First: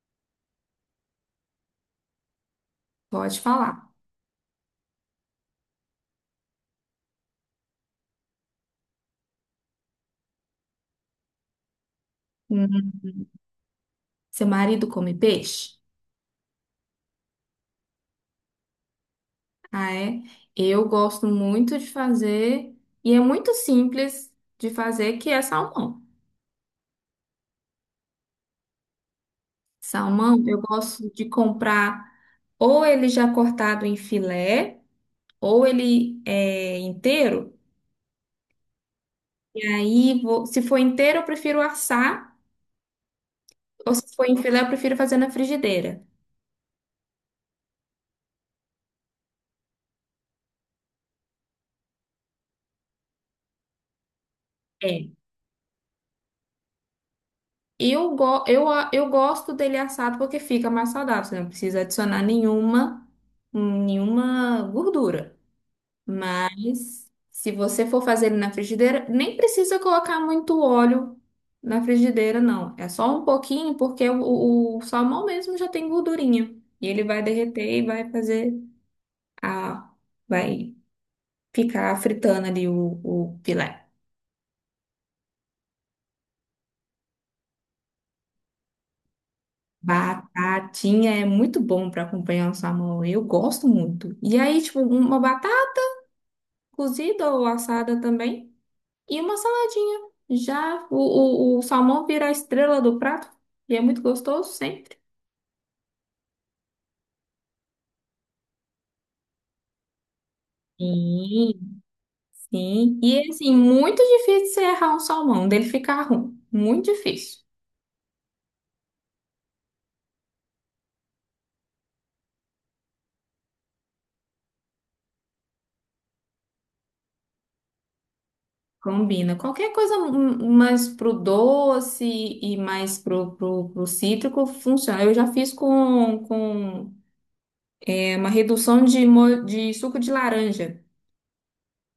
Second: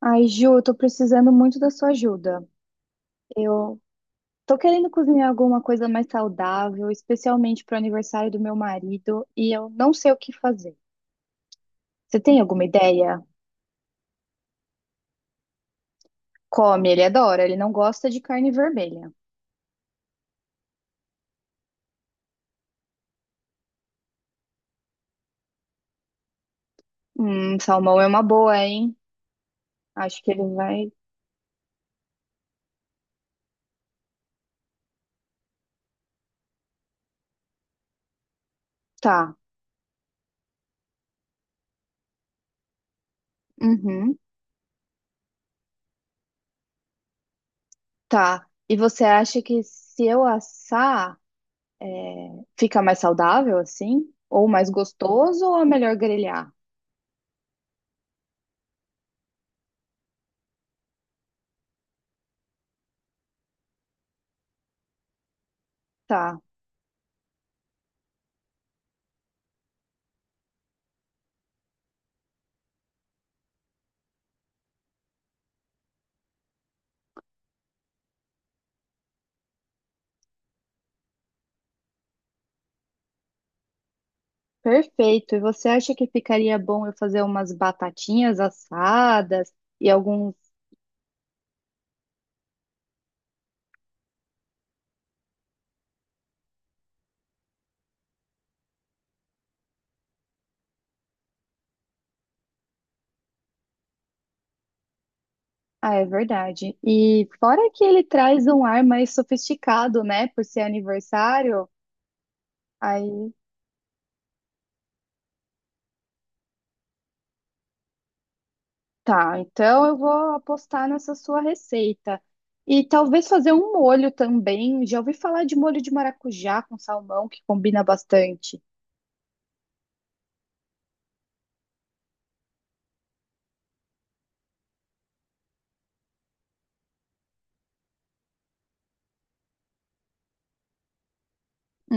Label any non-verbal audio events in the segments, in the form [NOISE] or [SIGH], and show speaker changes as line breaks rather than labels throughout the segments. Ai, Ju, eu tô precisando muito da sua ajuda.
Pode
Eu
falar.
tô querendo cozinhar alguma coisa mais saudável, especialmente pro aniversário do meu marido, e eu não sei o que fazer. Você tem alguma
Hum,
ideia?
Seu marido come peixe?
Come, ele adora, ele não gosta de carne vermelha.
Ah, é? Eu gosto muito de fazer, e é muito simples de fazer, que é salmão.
Salmão é uma boa, hein? Acho que
Salmão,
ele
eu
vai.
gosto de comprar ou ele já cortado em filé, ou ele é inteiro.
Tá.
E aí, se for inteiro, eu prefiro assar, ou se
Uhum,
for em filé, eu prefiro fazer na frigideira.
tá. E você acha que se eu assar, fica mais saudável assim? Ou mais
É.
gostoso, ou é melhor grelhar?
Eu, go eu, a- eu gosto dele assado porque fica mais saudável, você não precisa adicionar nenhuma gordura.
Tá.
Mas se você for fazer ele na frigideira, nem precisa colocar muito óleo na frigideira, não. É só um pouquinho, porque o salmão mesmo já tem gordurinha. E ele vai derreter e vai fazer a. Vai ficar fritando ali o filé.
Perfeito. E você acha que ficaria bom eu fazer umas batatinhas assadas e alguns.
Batatinha é muito bom para acompanhar o salmão. Eu gosto muito. E aí, tipo, uma batata cozida ou assada também e uma saladinha. Já o salmão vira a estrela do prato e é muito gostoso sempre.
Ah, é verdade. E fora que ele traz um ar mais sofisticado, né? Por ser aniversário.
Sim, sim. E
Aí
assim, muito difícil você errar um salmão, dele ficar ruim. Muito difícil.
tá. Então eu vou apostar nessa sua receita. E talvez fazer um molho também. Já ouvi falar de molho de maracujá com salmão, que combina bastante.
Combina. Qualquer coisa mais pro doce e mais pro cítrico funciona. Eu já fiz com. É uma redução de suco de laranja.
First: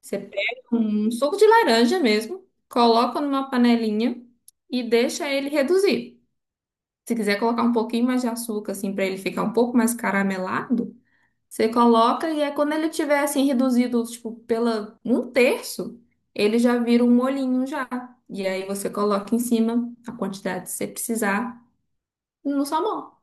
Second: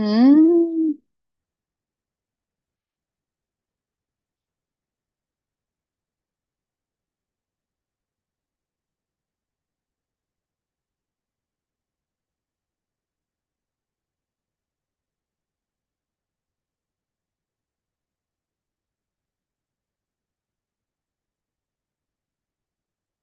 Você pega um suco de laranja mesmo, coloca numa panelinha e deixa ele reduzir. Se quiser colocar um pouquinho mais de açúcar, assim, para ele ficar um pouco mais caramelado, você coloca e é quando ele tiver, assim, reduzido, tipo, pela um terço, ele já vira um molhinho já. E aí você coloca em cima a quantidade que você precisar no salmão.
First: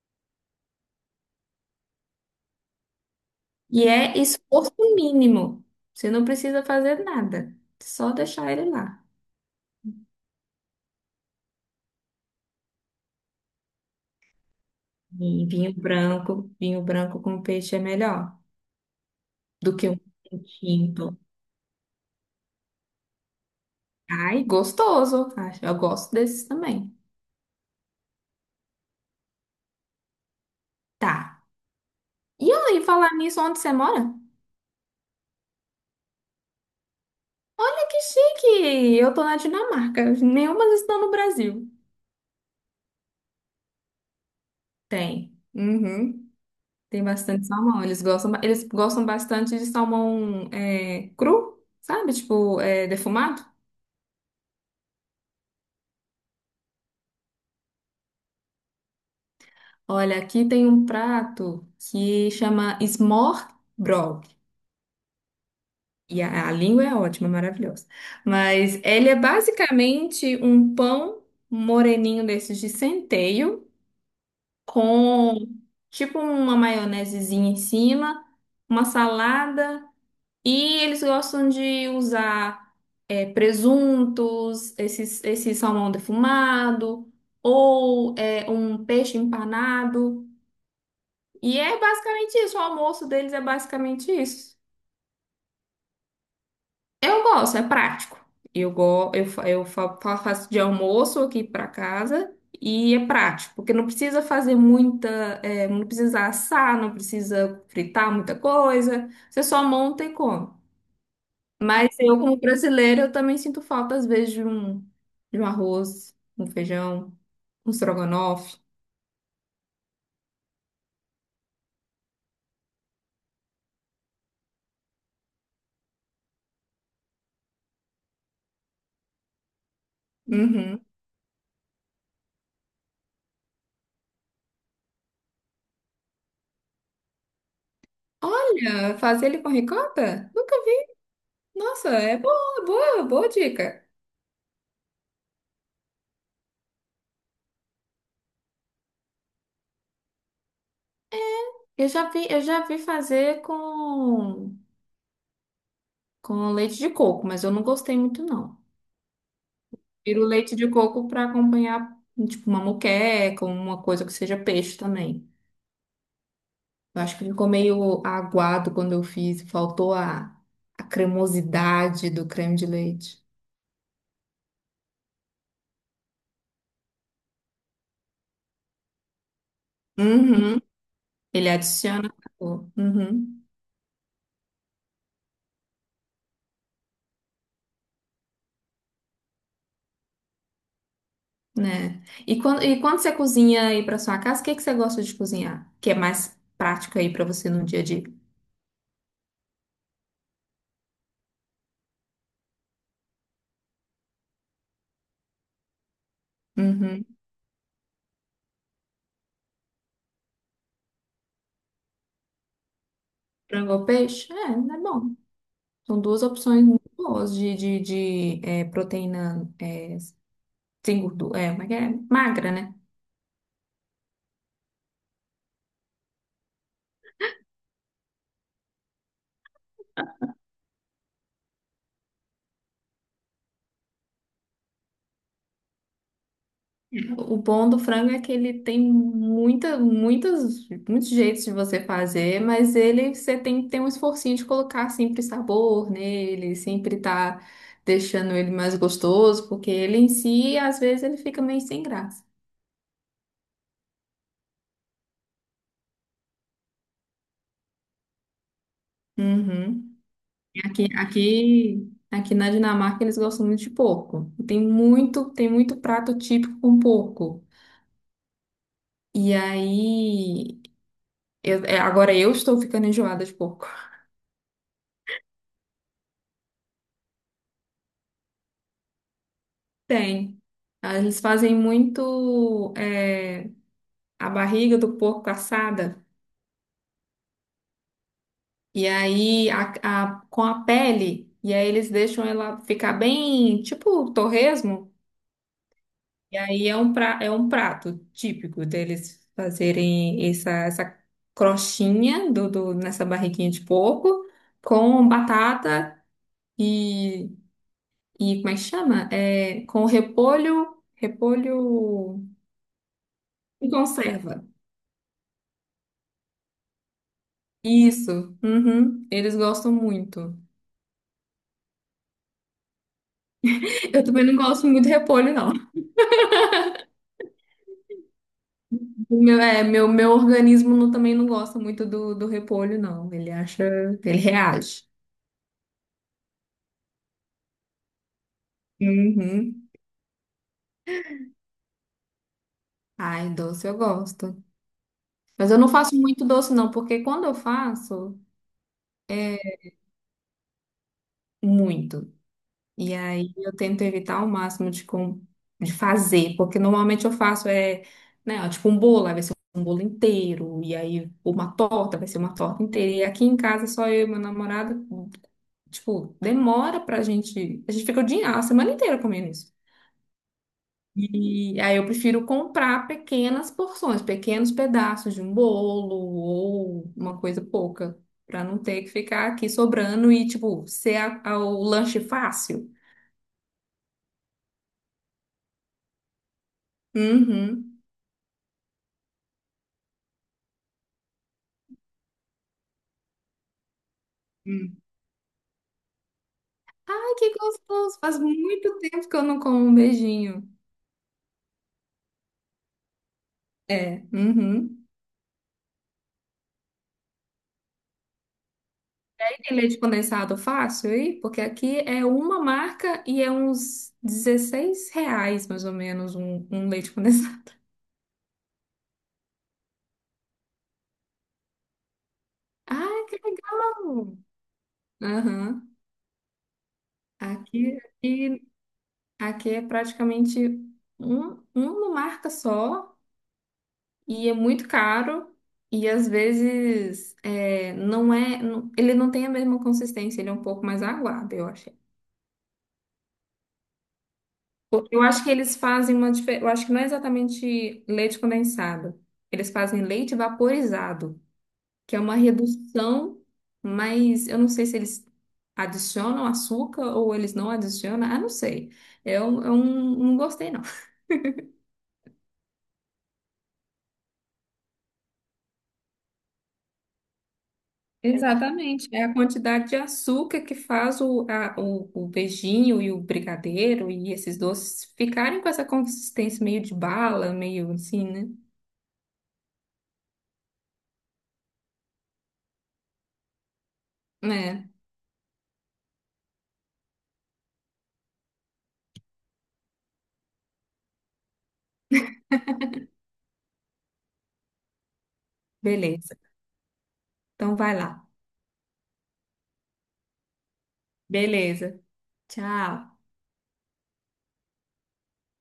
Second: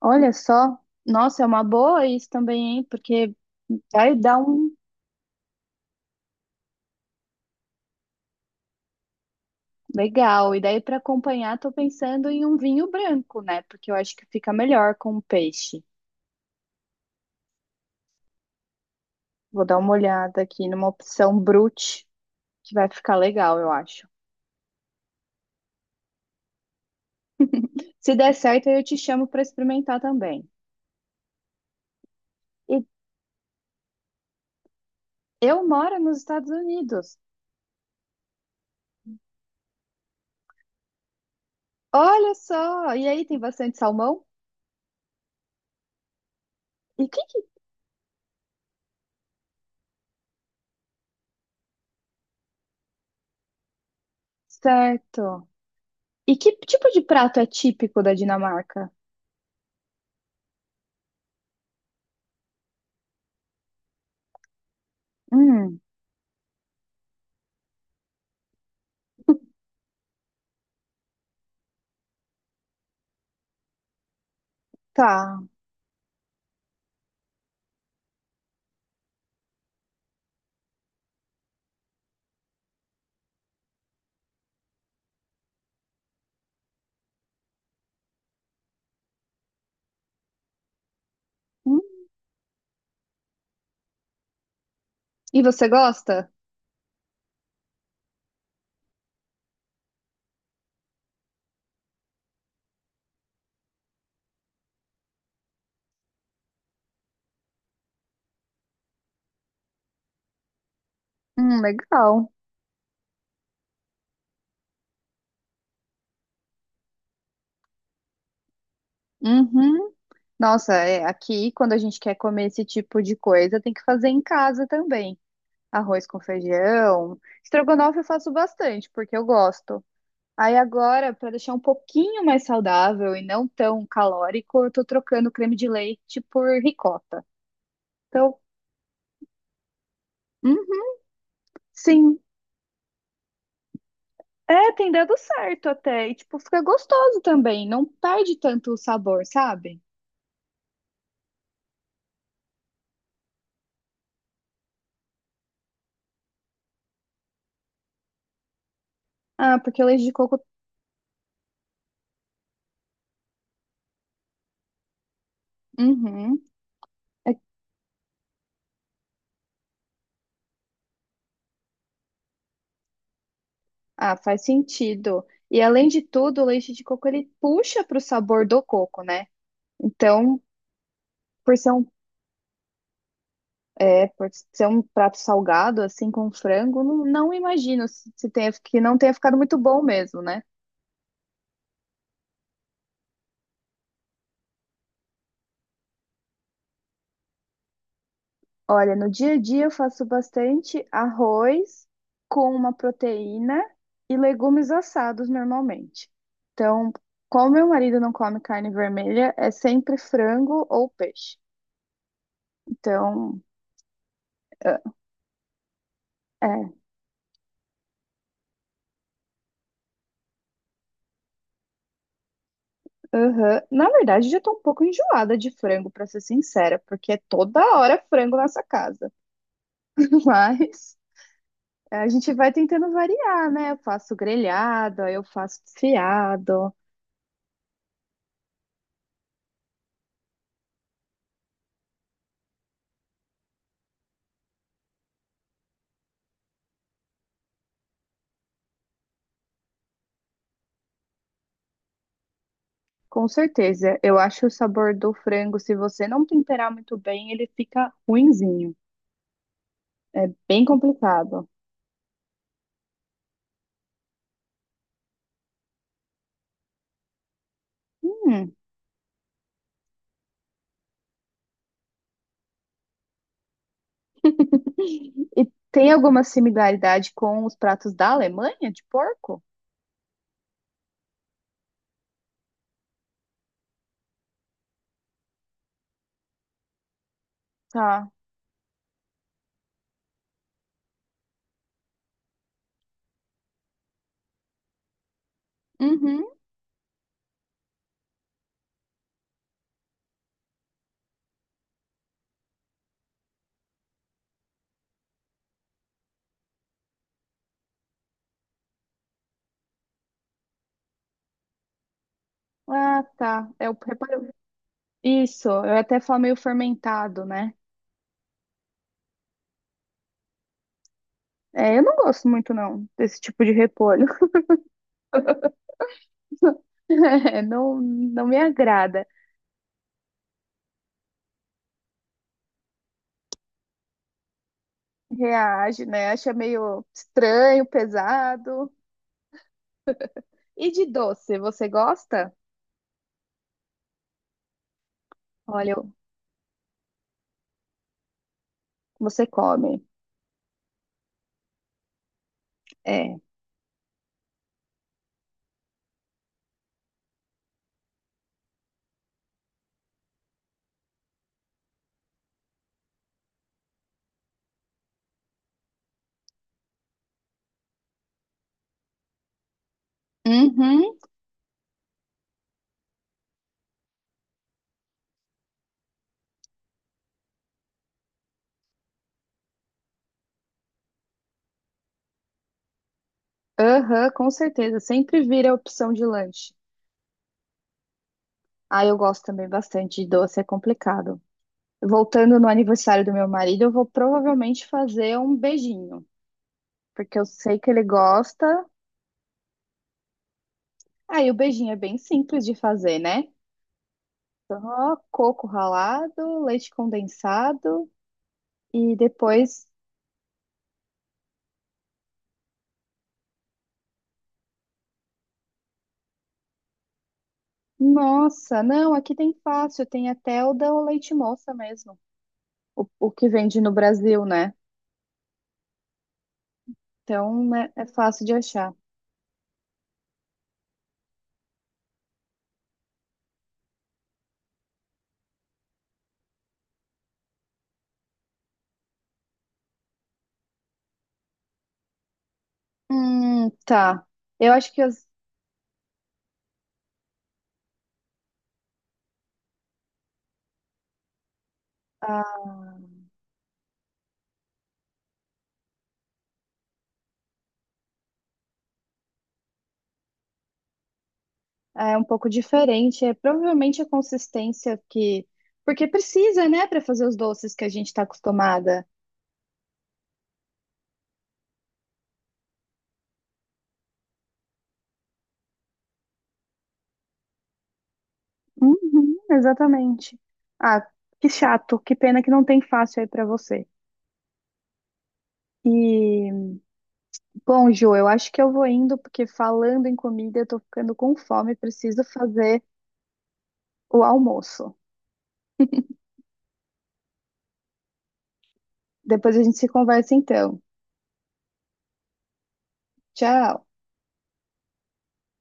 olha só. Nossa, é uma boa isso também, hein? Porque.
E
Vai
é
dar
esforço
um-
mínimo. Você não precisa fazer nada. Só deixar ele lá.
Legal. E daí para acompanhar, tô pensando em um vinho branco, né? Porque eu acho que fica melhor com o
E
peixe.
vinho branco com peixe é melhor
Vou
do
dar
que
uma
um
olhada
vinho
aqui numa
tinto.
opção brute, que vai ficar legal, eu acho.
Ai, gostoso. Acho- Eu gosto desses também.
Se der certo, eu te chamo para experimentar também.
Tá. E aí,
E
falar nisso, onde você mora?
eu moro nos Estados Unidos.
Olha que chique! Eu tô na Dinamarca. Nenhuma estão no Brasil.
Olha só! E aí tem bastante salmão?
Tem. Uhum. Tem
E que
bastante salmão. Eles gostam, eles gostam bastante de salmão é, cru, sabe? Tipo, é, defumado.
certo! E que tipo de prato é típico da Dinamarca?
Olha, aqui tem um prato que chama smørrebrød.
Hum,
E a língua é ótima, maravilhosa. Mas ele é basicamente um pão moreninho desses de centeio, com
tá.
tipo uma maionesezinha em cima, uma salada. E eles gostam de usar presuntos, esse salmão defumado, ou um peixe empanado. E é
Hum.
basicamente isso, o almoço deles é basicamente isso.
E você gosta?
Eu gosto, é prático. Eu, go eu fa- fa- faço de almoço aqui para casa e é prático, porque não precisa fazer muita, é, não precisa assar, não precisa fritar muita coisa, você só monta e come. Mas eu,
Legal.
como brasileira, eu também sinto falta, às vezes, de um arroz, um feijão, um estrogonofe.
Uhum. Nossa, é, aqui quando a gente quer comer esse tipo de coisa, tem que fazer em casa também. Arroz com feijão. Estrogonofe eu faço bastante, porque eu gosto. Aí
Uhum.
agora, para deixar um pouquinho mais saudável e não tão calórico, eu tô trocando creme de leite por ricota. Então,
Olha, fazer ele com ricota? Nunca.
uhum,
Nossa, é
sim.
boa, boa, boa dica.
É, tem dado certo até. E, tipo, fica gostoso também. Não perde tanto o sabor, sabe?
Eu já vi fazer com leite de coco, mas eu não gostei muito, não.
Ah, porque o leite de
Tiro
coco.
leite de coco para acompanhar, tipo, uma moqueca, uma coisa que seja peixe também.
Uhum.
Eu acho que ficou meio aguado quando eu fiz, faltou a cremosidade do creme de leite.
Ah, faz sentido. E além de tudo, o leite de coco ele puxa para o sabor do coco, né? Então,
Uhum. Ele
por ser um,
adiciona sabor. Uhum.
é, por ser um prato salgado, assim, com frango, não, não imagino se, que não tenha ficado muito bom mesmo, né?
Né? E quando você cozinha aí para sua casa, o que que você gosta de cozinhar? Que é mais prático aí para você no dia a dia?
Olha, no dia a dia eu faço bastante arroz com uma proteína e legumes assados normalmente. Então,
Uhum.
como meu marido não come carne vermelha, é sempre frango ou peixe. Então,
Frango ou peixe? É, é bom. São duas opções
é,
muito boas de é, proteína é, sem gordura. É, como é que é? Magra, né?
Aham. Na verdade, já tô um pouco enjoada de frango, pra ser sincera, porque é toda hora frango nessa casa. [LAUGHS] Mas a gente vai tentando variar, né? Eu faço grelhado, aí eu faço desfiado.
O bom do frango é que ele tem muita, muitas, muitos jeitos de você fazer, mas ele você tem que ter um esforcinho de colocar sempre sabor nele, sempre tá deixando ele mais gostoso, porque ele em si, às vezes, ele fica meio sem graça.
Com certeza, eu acho o sabor do frango, se você não temperar muito bem, ele fica ruinzinho.
Uhum.
Bem
Aqui,
complicado.
aqui, aqui na Dinamarca eles gostam muito de porco. Tem muito prato típico com porco.
Hum.
E aí, é, agora eu estou ficando enjoada de porco. [LAUGHS]
E tem alguma similaridade com os pratos da Alemanha de porco?
Tem. Ah, eles fazem muito é, a barriga do porco assada.
Tá.
E aí, com a pele. E aí eles deixam ela ficar bem, tipo torresmo.
Uhum.
E aí é um prato típico deles fazerem essa crostinha nessa barriguinha de porco com batata e, e como é que chama? É, com repolho, repolho
Ah, tá.
e
Eu preparo.
conserva.
Isso, eu até falo meio fermentado, né?
Isso, uhum, eles gostam muito.
É, eu não gosto muito, não, desse tipo de
Eu
repolho.
também não
[LAUGHS]
gosto muito de repolho, não.
É, não, não me agrada.
O meu organismo não- também não gosta muito do repolho, não. Ele acha, ele reage.
Reage, né? Acha meio estranho, pesado.
Uhum.
E de doce, você gosta?
Ai, doce eu gosto. Mas eu não
Olha,
faço muito doce, não, porque quando eu faço,
você
é
come.
muito. E
É.
aí eu tento evitar ao máximo de fazer, porque normalmente eu faço né, ó, tipo um bolo, aí vai ser um bolo inteiro, e aí uma torta, vai ser uma torta inteira. E aqui em casa só eu e meu namorado, tipo, demora pra gente. A gente fica o dia, a semana inteira comendo isso.
Uhum,
E aí eu prefiro comprar pequenas porções, pequenos pedaços de um bolo ou uma coisa pouca, para não ter que ficar aqui sobrando e, tipo, ser o lanche fácil.
aham, com certeza. Sempre vira a opção de lanche.
Uhum.
Ah, eu gosto também bastante de doce, é complicado. Voltando no aniversário do meu marido, eu vou provavelmente
Hum.
fazer um beijinho,
Ai,
porque eu
que
sei que ele
gostoso! Faz
gosta.
muito tempo que eu não como um beijinho.
Ah, e o beijinho é bem simples de fazer, né?
É, uhum.
Só coco ralado, leite condensado e
Tem
depois.
leite condensado fácil aí? Porque aqui é uma marca e é uns R$ 16, mais ou menos, um leite condensado. [LAUGHS]
Nossa, não, aqui tem fácil, tem até o da leite moça mesmo, o,
Ai,
o
que
que vende no
legal!
Brasil, né?
Aham.
Então, né,
Aqui,
é fácil de
aqui,
achar.
aqui é praticamente uma marca só e é muito caro e às vezes é, não é, ele não tem a mesma consistência, ele é um pouco mais aguado, eu achei.
Tá. Eu acho que
Porque eu
as-
acho que eles fazem uma diferença, eu acho que não é exatamente leite condensado, eles fazem leite vaporizado, que é uma
a-
redução, mas eu não sei se eles adicionam açúcar ou eles não adicionam, ah, não sei. Eu não gostei, não.
é um pouco diferente. É provavelmente a consistência que. Porque precisa, né, para fazer os doces que a gente está acostumada.
Exatamente, é a quantidade de açúcar que faz o beijinho e o brigadeiro e esses doces ficarem com essa consistência meio de bala, meio assim, né?
Uhum, exatamente. Ah, que chato, que pena que não tem fácil aí pra você.
É,
E, bom, Ju, eu acho que eu vou indo, porque falando em comida, eu tô ficando com fome, preciso fazer o almoço.
beleza. Então vai lá.
Depois a gente se conversa então.
Beleza. Tchau.
Tchau.